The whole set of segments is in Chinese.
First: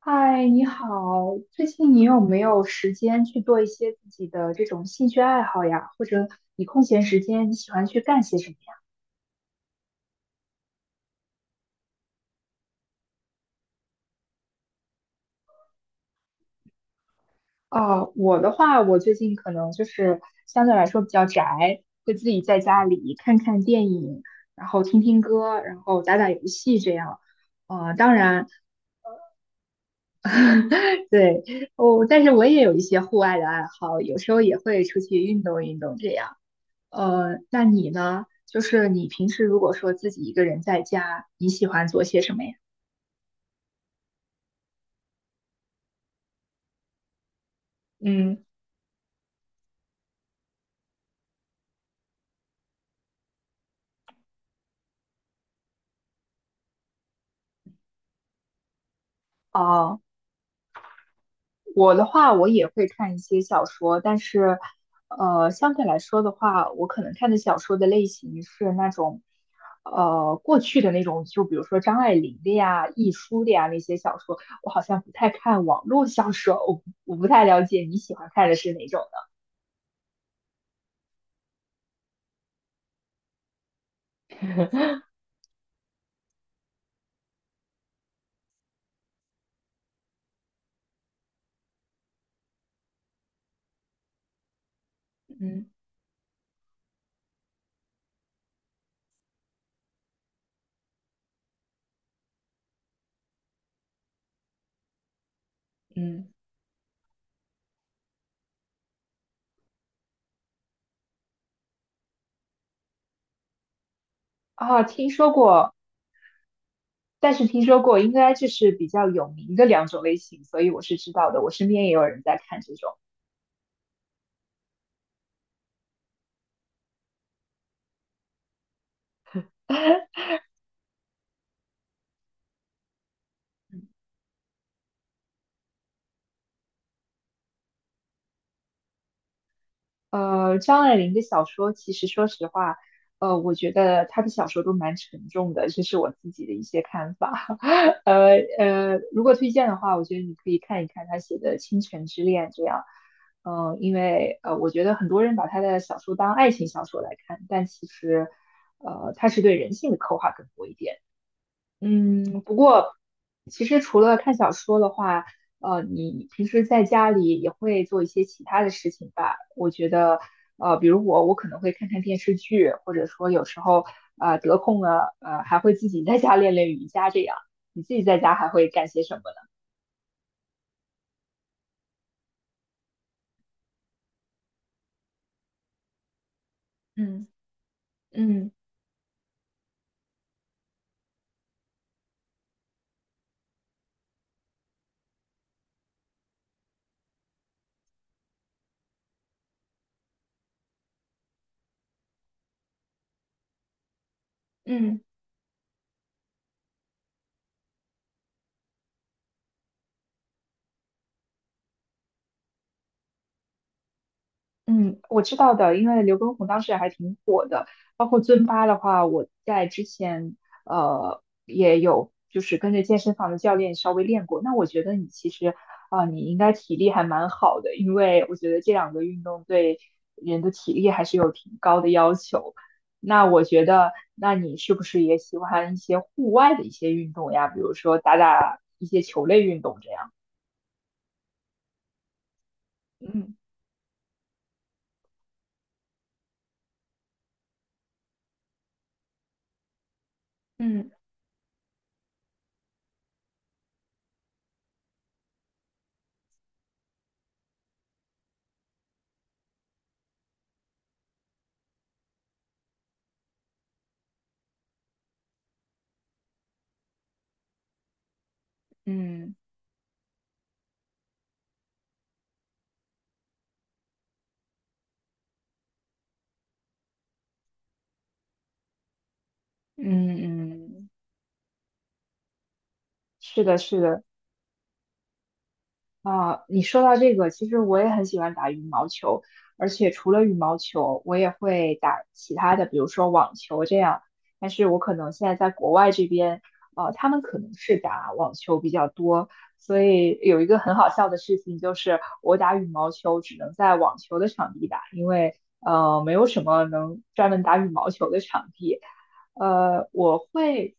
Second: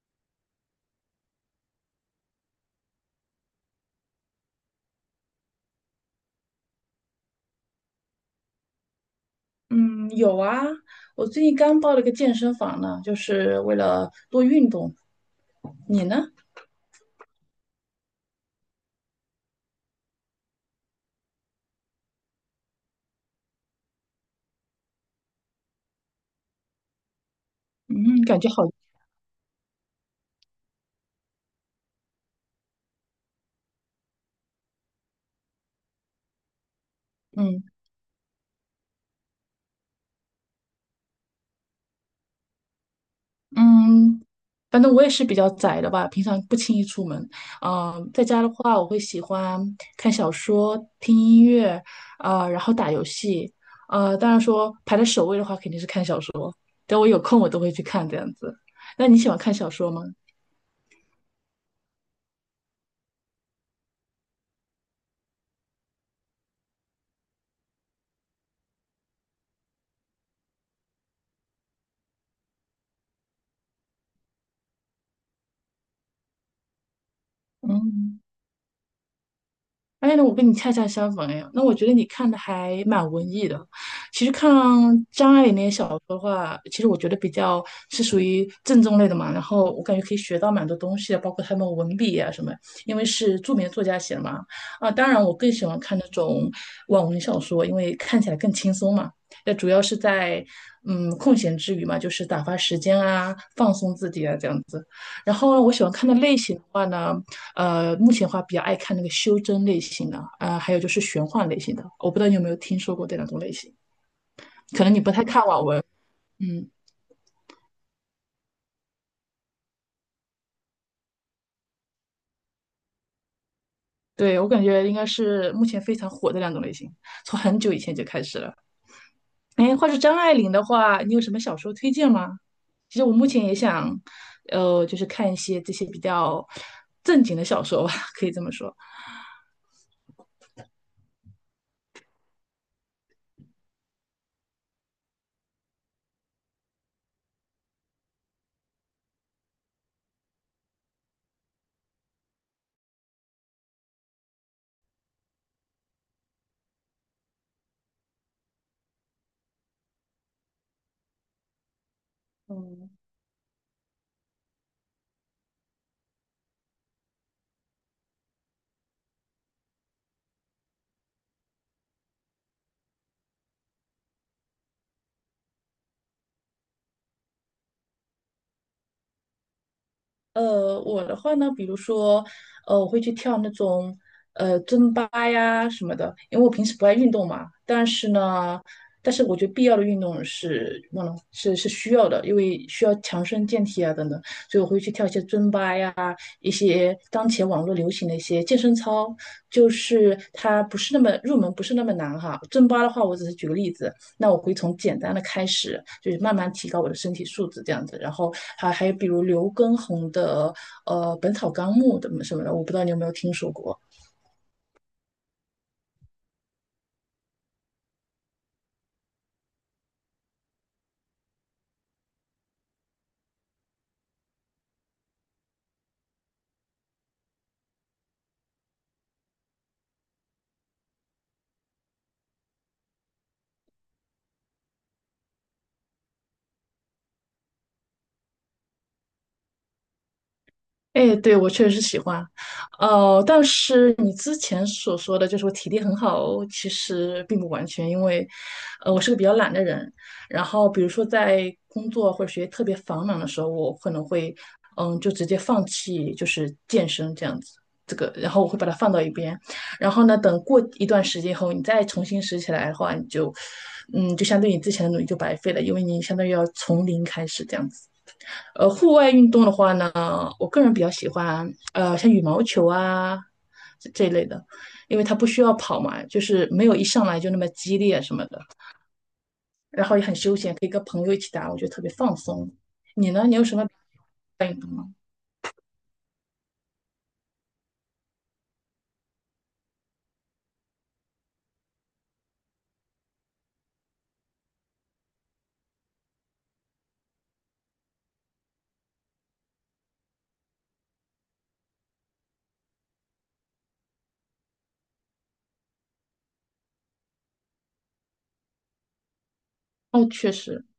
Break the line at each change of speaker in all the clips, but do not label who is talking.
嗨，你好，最近你有没有时间去做一些自己的这种兴趣爱好呀？或者你空闲时间你喜欢去干些什么呀？
嗯，有啊，我最近刚报了个健身房呢，就是为了多运动。你呢？
哦，我的话，我最近可能就是相对来说比较宅，会自己在家里看看电影，然后听听歌，然后打打游戏这样。呃，当
嗯，感
然，
觉好。
对，哦，但是我也有一些户外的爱好，有时候也会出去运动运动这样。
嗯
那你呢？就是你平时如果说自己一个人在家，你喜欢做些什么呀？
嗯，反正我也是比较宅的吧，平常不轻易出门。嗯、在家
嗯，
的话，我会喜欢看小说、听音乐，啊，然后打游戏。当然说排在首位的话，肯定是看小说。等我有空，我都会去看这样子。那你喜欢看小说
哦，
吗？
我的话，我也会看一些小说，但是，相对来说的话，我可能看的小说的类型是那种，过去的那种，就比如说张爱玲的呀、亦舒的呀那些小说，我好像不太看网络小说，我不太了解你喜
嗯。
欢看的是哪种
哎，那我跟你恰恰相反哎，那我觉得你看的还蛮文艺的。其实看张爱玲那些小说的话，其实我觉得比较是属于正宗类的嘛。然后我感觉可以学到蛮多东西的，包括他们文笔啊什么，因为是著名的作家写的嘛。啊，当然我
的。
更喜
嗯
欢看那种网文小说，因为看起来更轻松嘛。那主要是在空闲之余嘛，就是打发时间啊，放松自己啊这样子。然后呢，我喜欢看的
嗯。
类型的话呢。目前的话比较爱看那个修真类型的，还有就是玄幻类型的。我不知道你有没有听说过这两种类型，
啊，
可能你
听
不太
说
看网
过，
文。嗯，
但是听说过，应该就是比较有名的两种类型，所以我是知道的。我身边也有人在看这种。
对，我感觉应该是目前非常火的两种类型，从很久以前就开始了。哎，话说张爱玲的话，你有什么小说推荐吗？其实我目前也想，就是看一些这些比较正经的小说吧，可以这么说。
呃，张爱玲的小说，其实说实话，我觉得她的小说都蛮沉重的，这是我自己的一些看法。如果推荐的话，我觉得你可以看一看她写的《倾城之恋》这样。嗯、呃因为呃，我觉得很多人把她的小说当爱情小说来看，但其实，她是对人性的刻画更多一点。嗯，不
嗯。
过其实除了看小说的话，你平时在家里也会做一些其他的事情吧？我觉得，呃，比如我，我可能会看看电视剧，或者说有时候，得空了，还会自己在家练练瑜伽这样。你自己在家还会干些什么呢？
我的话呢，比如说，我会去跳那种尊巴呀什么的，因为我平时不爱运
嗯
动嘛。
嗯
但是我觉得必要的运动是忘了是需要的，因为需要强身健体啊等等，所以我会去跳一些尊巴呀，一些当前网络流行的一些健身操，就是它不是那么入门，不是那么难哈。尊巴的话，我只是举个例子，那我会从简
嗯。
单的开始，就是慢慢提高我的身体素质这样子。然后还有比如刘畊宏的《本草纲目》的什么的，我不知道你有没有听说过。
嗯，我知道的，因为刘畊宏当时还挺火的，包括尊巴的话，我在之前也有就是跟着健身房的教练稍微练过。那我觉得你其实你应该体力还蛮好的，因为我觉得这两个运动对人的体力还是有挺高的要求。那我觉得，那你是不是也喜欢一些户外的一些运动呀？比如说打打一些球类运动这样。
哎，对，我确实是喜欢，
嗯
但是你之前所说的就是我体力很好，其实并不完全，因为，我是个比较懒的人，然后比
嗯
如说在工作或者学习特别繁忙的时候，我可能会，嗯，就直接放弃就是健身这样子，这个，然后我会把它放到一边，然后呢，等过一段时间后，你再重新拾起来的话，你就，嗯，就相对你之前的努力就白费了，因为你相当于要从零开始这样子。户外运
嗯
动的话呢，我个人比较喜欢像羽毛球啊这一类的，因为它不需要跑嘛，就是没有一上来就那么激烈什么的，然后也很
嗯
休闲，可以跟
嗯，
朋友一起打，我觉得特别放松。你呢？你
是
有
的，
什么
是的。
运动吗？
啊，你说到这个，其实我也很喜欢打羽毛球，而且除了羽毛球，我也会打其他的，比如说网球这样。但是我可能现在在国外这边，他们可能是打网球比较多，所以有一个很好笑的事情就是，我打羽毛球只能在网球的场地打，因为没有什么能专门打羽毛球的场地。呃，
哦，
我
确实。
会。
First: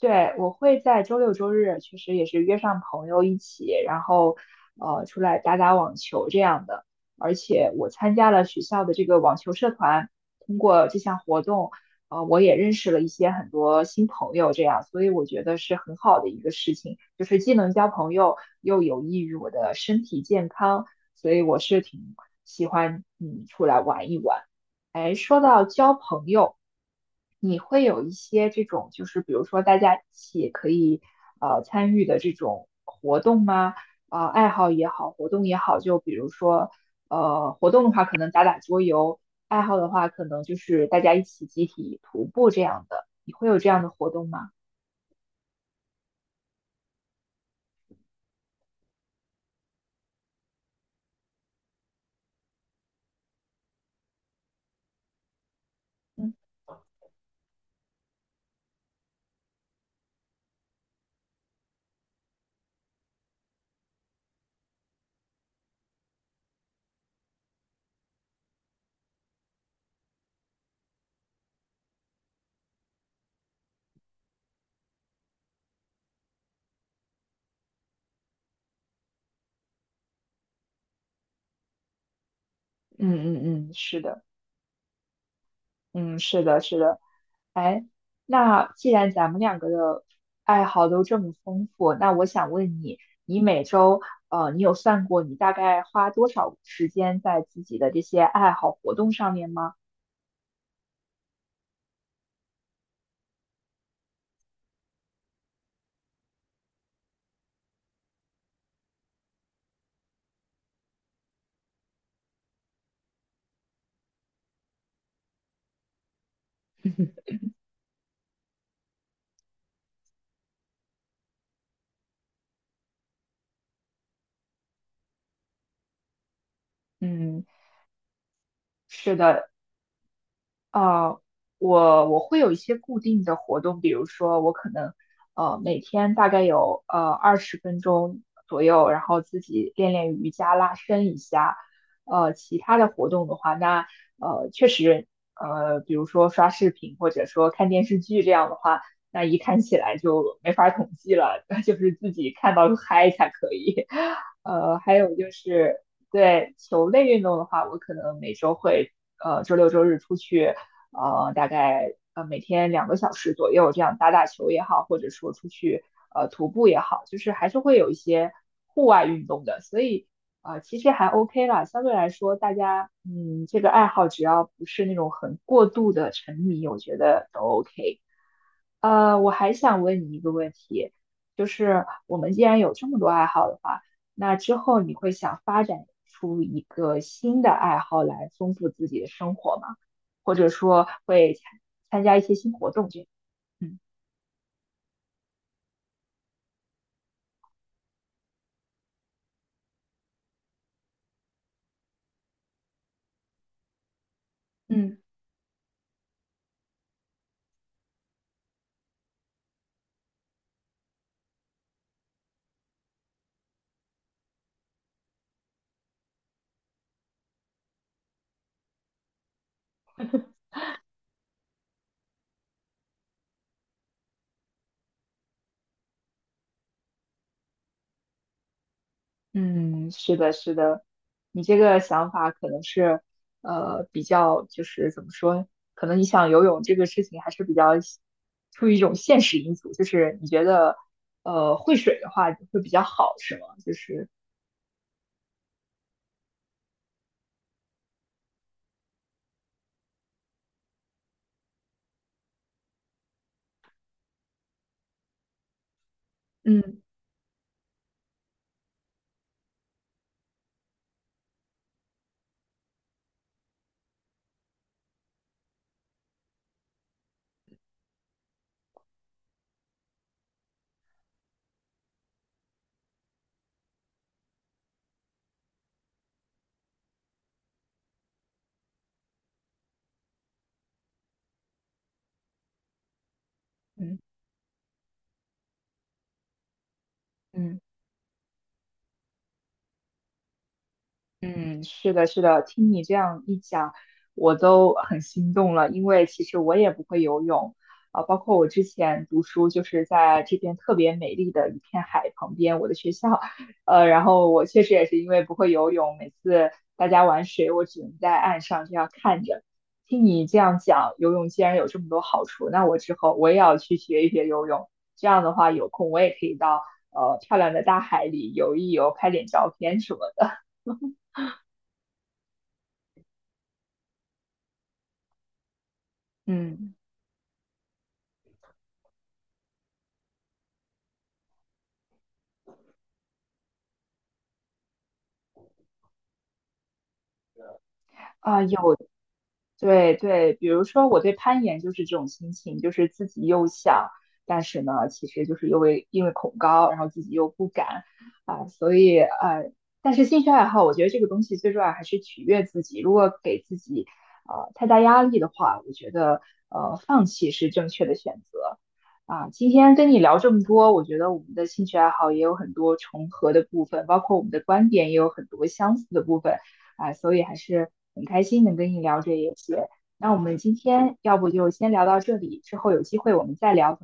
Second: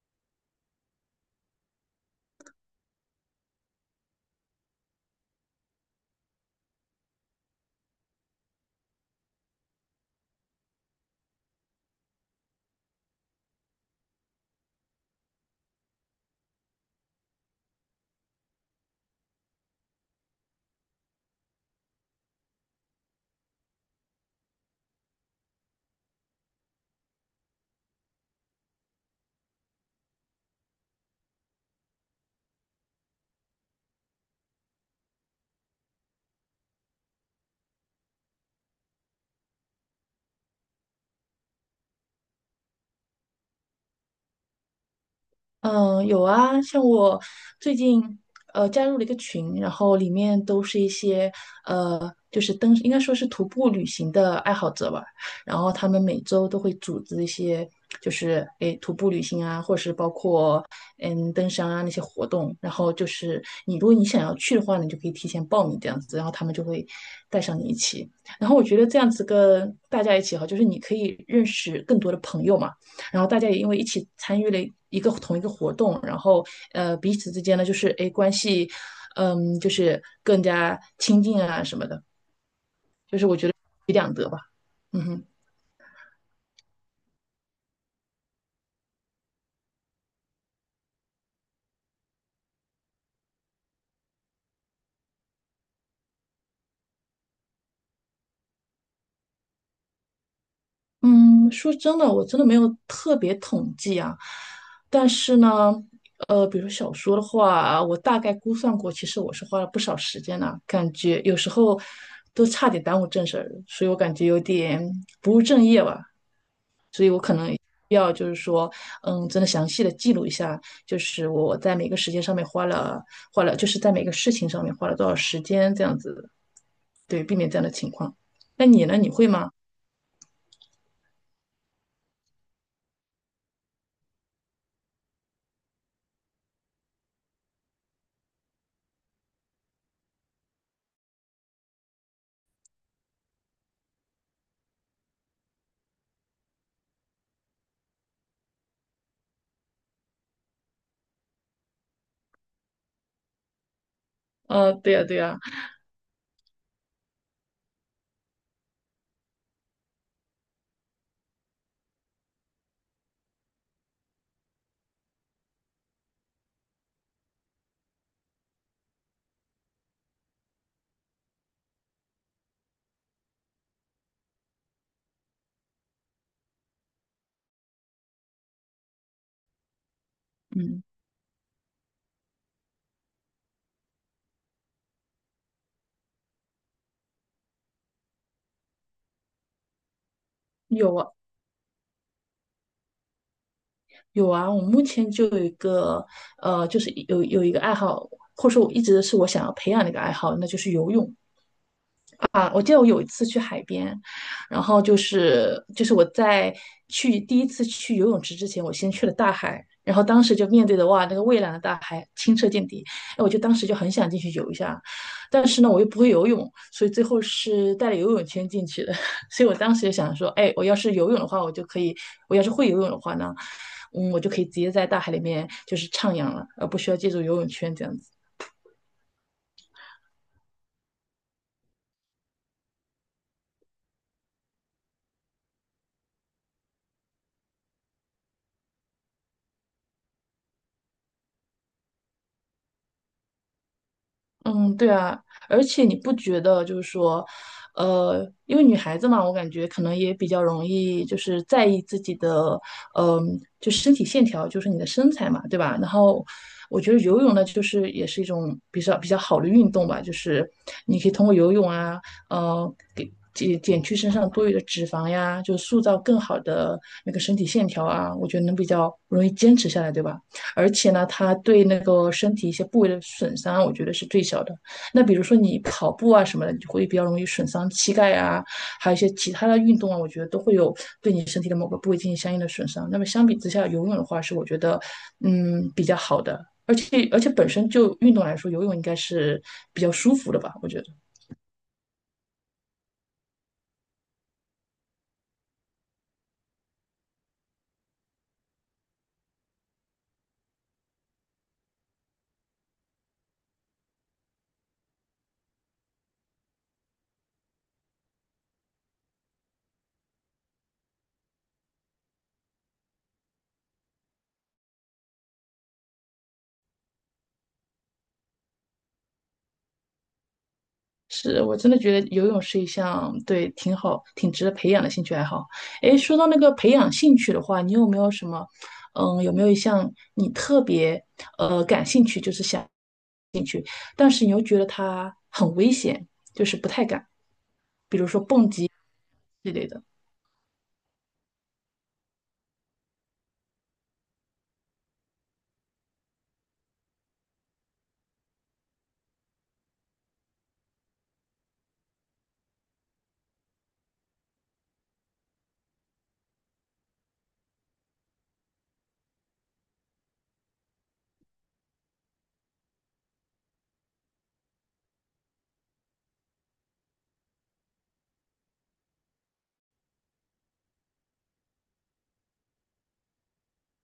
对，我会在周六周日，其实也是约上朋友一起，然后出来打打网球这样的。而且我参加了学校的这个网球社团，通过这项活动，我也认识了一些很多新朋友，这样，所以我觉得是很好的一个事情，就是既能交朋友，又有益于我的身体健康，所以我是挺喜欢出来玩一玩。哎，说到交朋友，你会有一些这种，就是比如说大家一起可以参与的这种活动吗？啊、爱好也好，活动也好，就比如说活动的话可能打打桌游，爱好的话可能就是大家一起集体徒步这样的。你会有这样的活动吗？
嗯，有啊，像我最近加入了一个群，然后里面都是一些呃就是登，应该说是徒步旅行的爱好者吧。然后他们每
嗯
周都会组织一些就是诶徒步旅行啊，或者是包括登山啊那些活动。然后就是你如果你想要去的话，你就可以提前报名这样子，然后他们就会带上你一起。然后我觉得这样子跟大家一起哈，就是你可以认识更多的朋友嘛。然后大家也因为一起参与了同一个活动，然后彼此之间呢就是哎关系，嗯就是更加亲近啊什么的，
嗯嗯嗯，
一举
是
两
的，
得吧，嗯哼。
嗯是的，是的。哎，那既然咱们两个的爱好都这么丰富，那我想问你，你每周，你有算过你大概花多少时间在自己的这些爱好活动上面吗？
嗯，说真的，我真的没有特别统计啊，但是呢。比如说小说的话，我大概估算过，其实我是花了不少时间呢、感觉有时候都差点耽误正事儿，所以我感觉有点不务正业吧。必要就是说，嗯，真的详细的记录一下，就是我在每个时间上面花了花了，就是在每个事情上面花了多少时间这样子，对，避
嗯，
免这样的情况。那你呢？你
是
会
的，
吗？
啊，我会有一些固定的活动，比如说我可能每天大概有20分钟左右，然后自己练练瑜伽、拉伸一下。呃，其他的活动的话，那呃确实呃，比如说刷视频或者说看电视剧这样的话，那一看起来就没法统计了，就是自己看到嗨才可以。
对
还
呀，
有
对
就
呀。
是对球类运动的话，我可能每周会。呃，周六周日出去大概每天2个小时左右这样打打球也好，或者说出去徒步也好，就是还是会有一些户外运动的，所以其实还 OK 啦，相对来说大家这个爱好只要不是那种很过度的沉迷，我觉得都 OK。呃，我还想问你一个问
嗯，
题，就是我们既然有这么多爱好的话，那之后你会想发展出一个新的爱好来丰富自己的生活吗？或者说
有啊，
会参参加一些新活动这样？嗯
有啊。我目前就有一个，就是有一个爱好，或者说我一直是我想要培养的一个爱好，那就是游泳。啊，我记得我有一次去海边，然后就
嗯。
是就是我在去第一次去游泳池之前，我先去了大海，然后当时就面对的哇，那个蔚蓝的大海，清澈见底，哎，我就当时就很想进去游一下，但是呢，我又不会游泳，所以最后是带了游泳圈进去的，所以我当时就想说，哎，我要是游泳的话，我就可以，我要是会游泳的话呢，嗯，我就可以直接在大海里面就是徜徉了，而不需要借助游泳圈这样子。
嗯，是的，是的，你这个想法可能是，比较就是怎么说，可能你想游泳这个事情还是比较出于一种现实因素，就是你觉得，会水的话会比较好，是吗？就是，
嗯，对啊，而且你不觉得就是说，因为女孩子嘛，我感觉可能也比较容易就是在意自己的，嗯、就身体线条，就是你的身材嘛，对吧？然后
嗯。
我觉得游泳呢，就是也是一种比较好的运动吧，就是你可以通过游泳啊，给减去身上多余的脂肪呀，就塑造更好的那个身体线条啊，我觉得能比较容易坚持下来，对吧？而且呢，它对那个身体一些部位的损伤，我觉得是最小的。那比如说你跑步啊什么的，你就会比较容易损伤膝盖啊，还有一些其他的运动啊，我觉得都会有对你身体的某个部位进行相应的损伤。那么相比之下，游泳
嗯
的话是我觉得比较好的，而且本
嗯。
身就运动来说，游泳应该是比较舒服的吧，我觉得。
嗯，是的，是的，听你这样一讲，我都很心动了，因为其实我也不会游泳，啊、包括我之前读书就是在这边特别美丽的一片海旁边，我的学校，然后我确实也是因为不会游泳，每次大家玩水，我只能在岸上这样看着。听你这样讲，游泳既然有这么多好处，那我之后我也要去学一学游泳，这样的话有空我也可以到漂亮的大海里游一游，拍点照片什么的，
是我真的觉得游泳是一项对挺好、挺值得培养的兴趣爱好。诶，说到 那个培
嗯。
养兴趣的话，你有没有什么，嗯，有没有一项你特别感兴趣，就是想，但是你又觉得它很危险，就是不太敢
啊，有，
之类的？
对对，比如说我对攀岩就是这种心情，就是自己又想，但是呢，其实就是因为恐高，然后自己又不敢啊，所以呃，但是兴趣爱好，我觉得这个东西最重要还是取悦自己。如果给自己太大压力的话，我觉得放弃是正确的选择啊。今天跟你聊这么多，我觉得我们的兴趣爱好也有很多重合的部分，包括我们的观点也有很多相似的部分。啊、所以还是很开心能跟你聊这一些。那我们今天要不就先聊到这里，之后有机会我们再聊。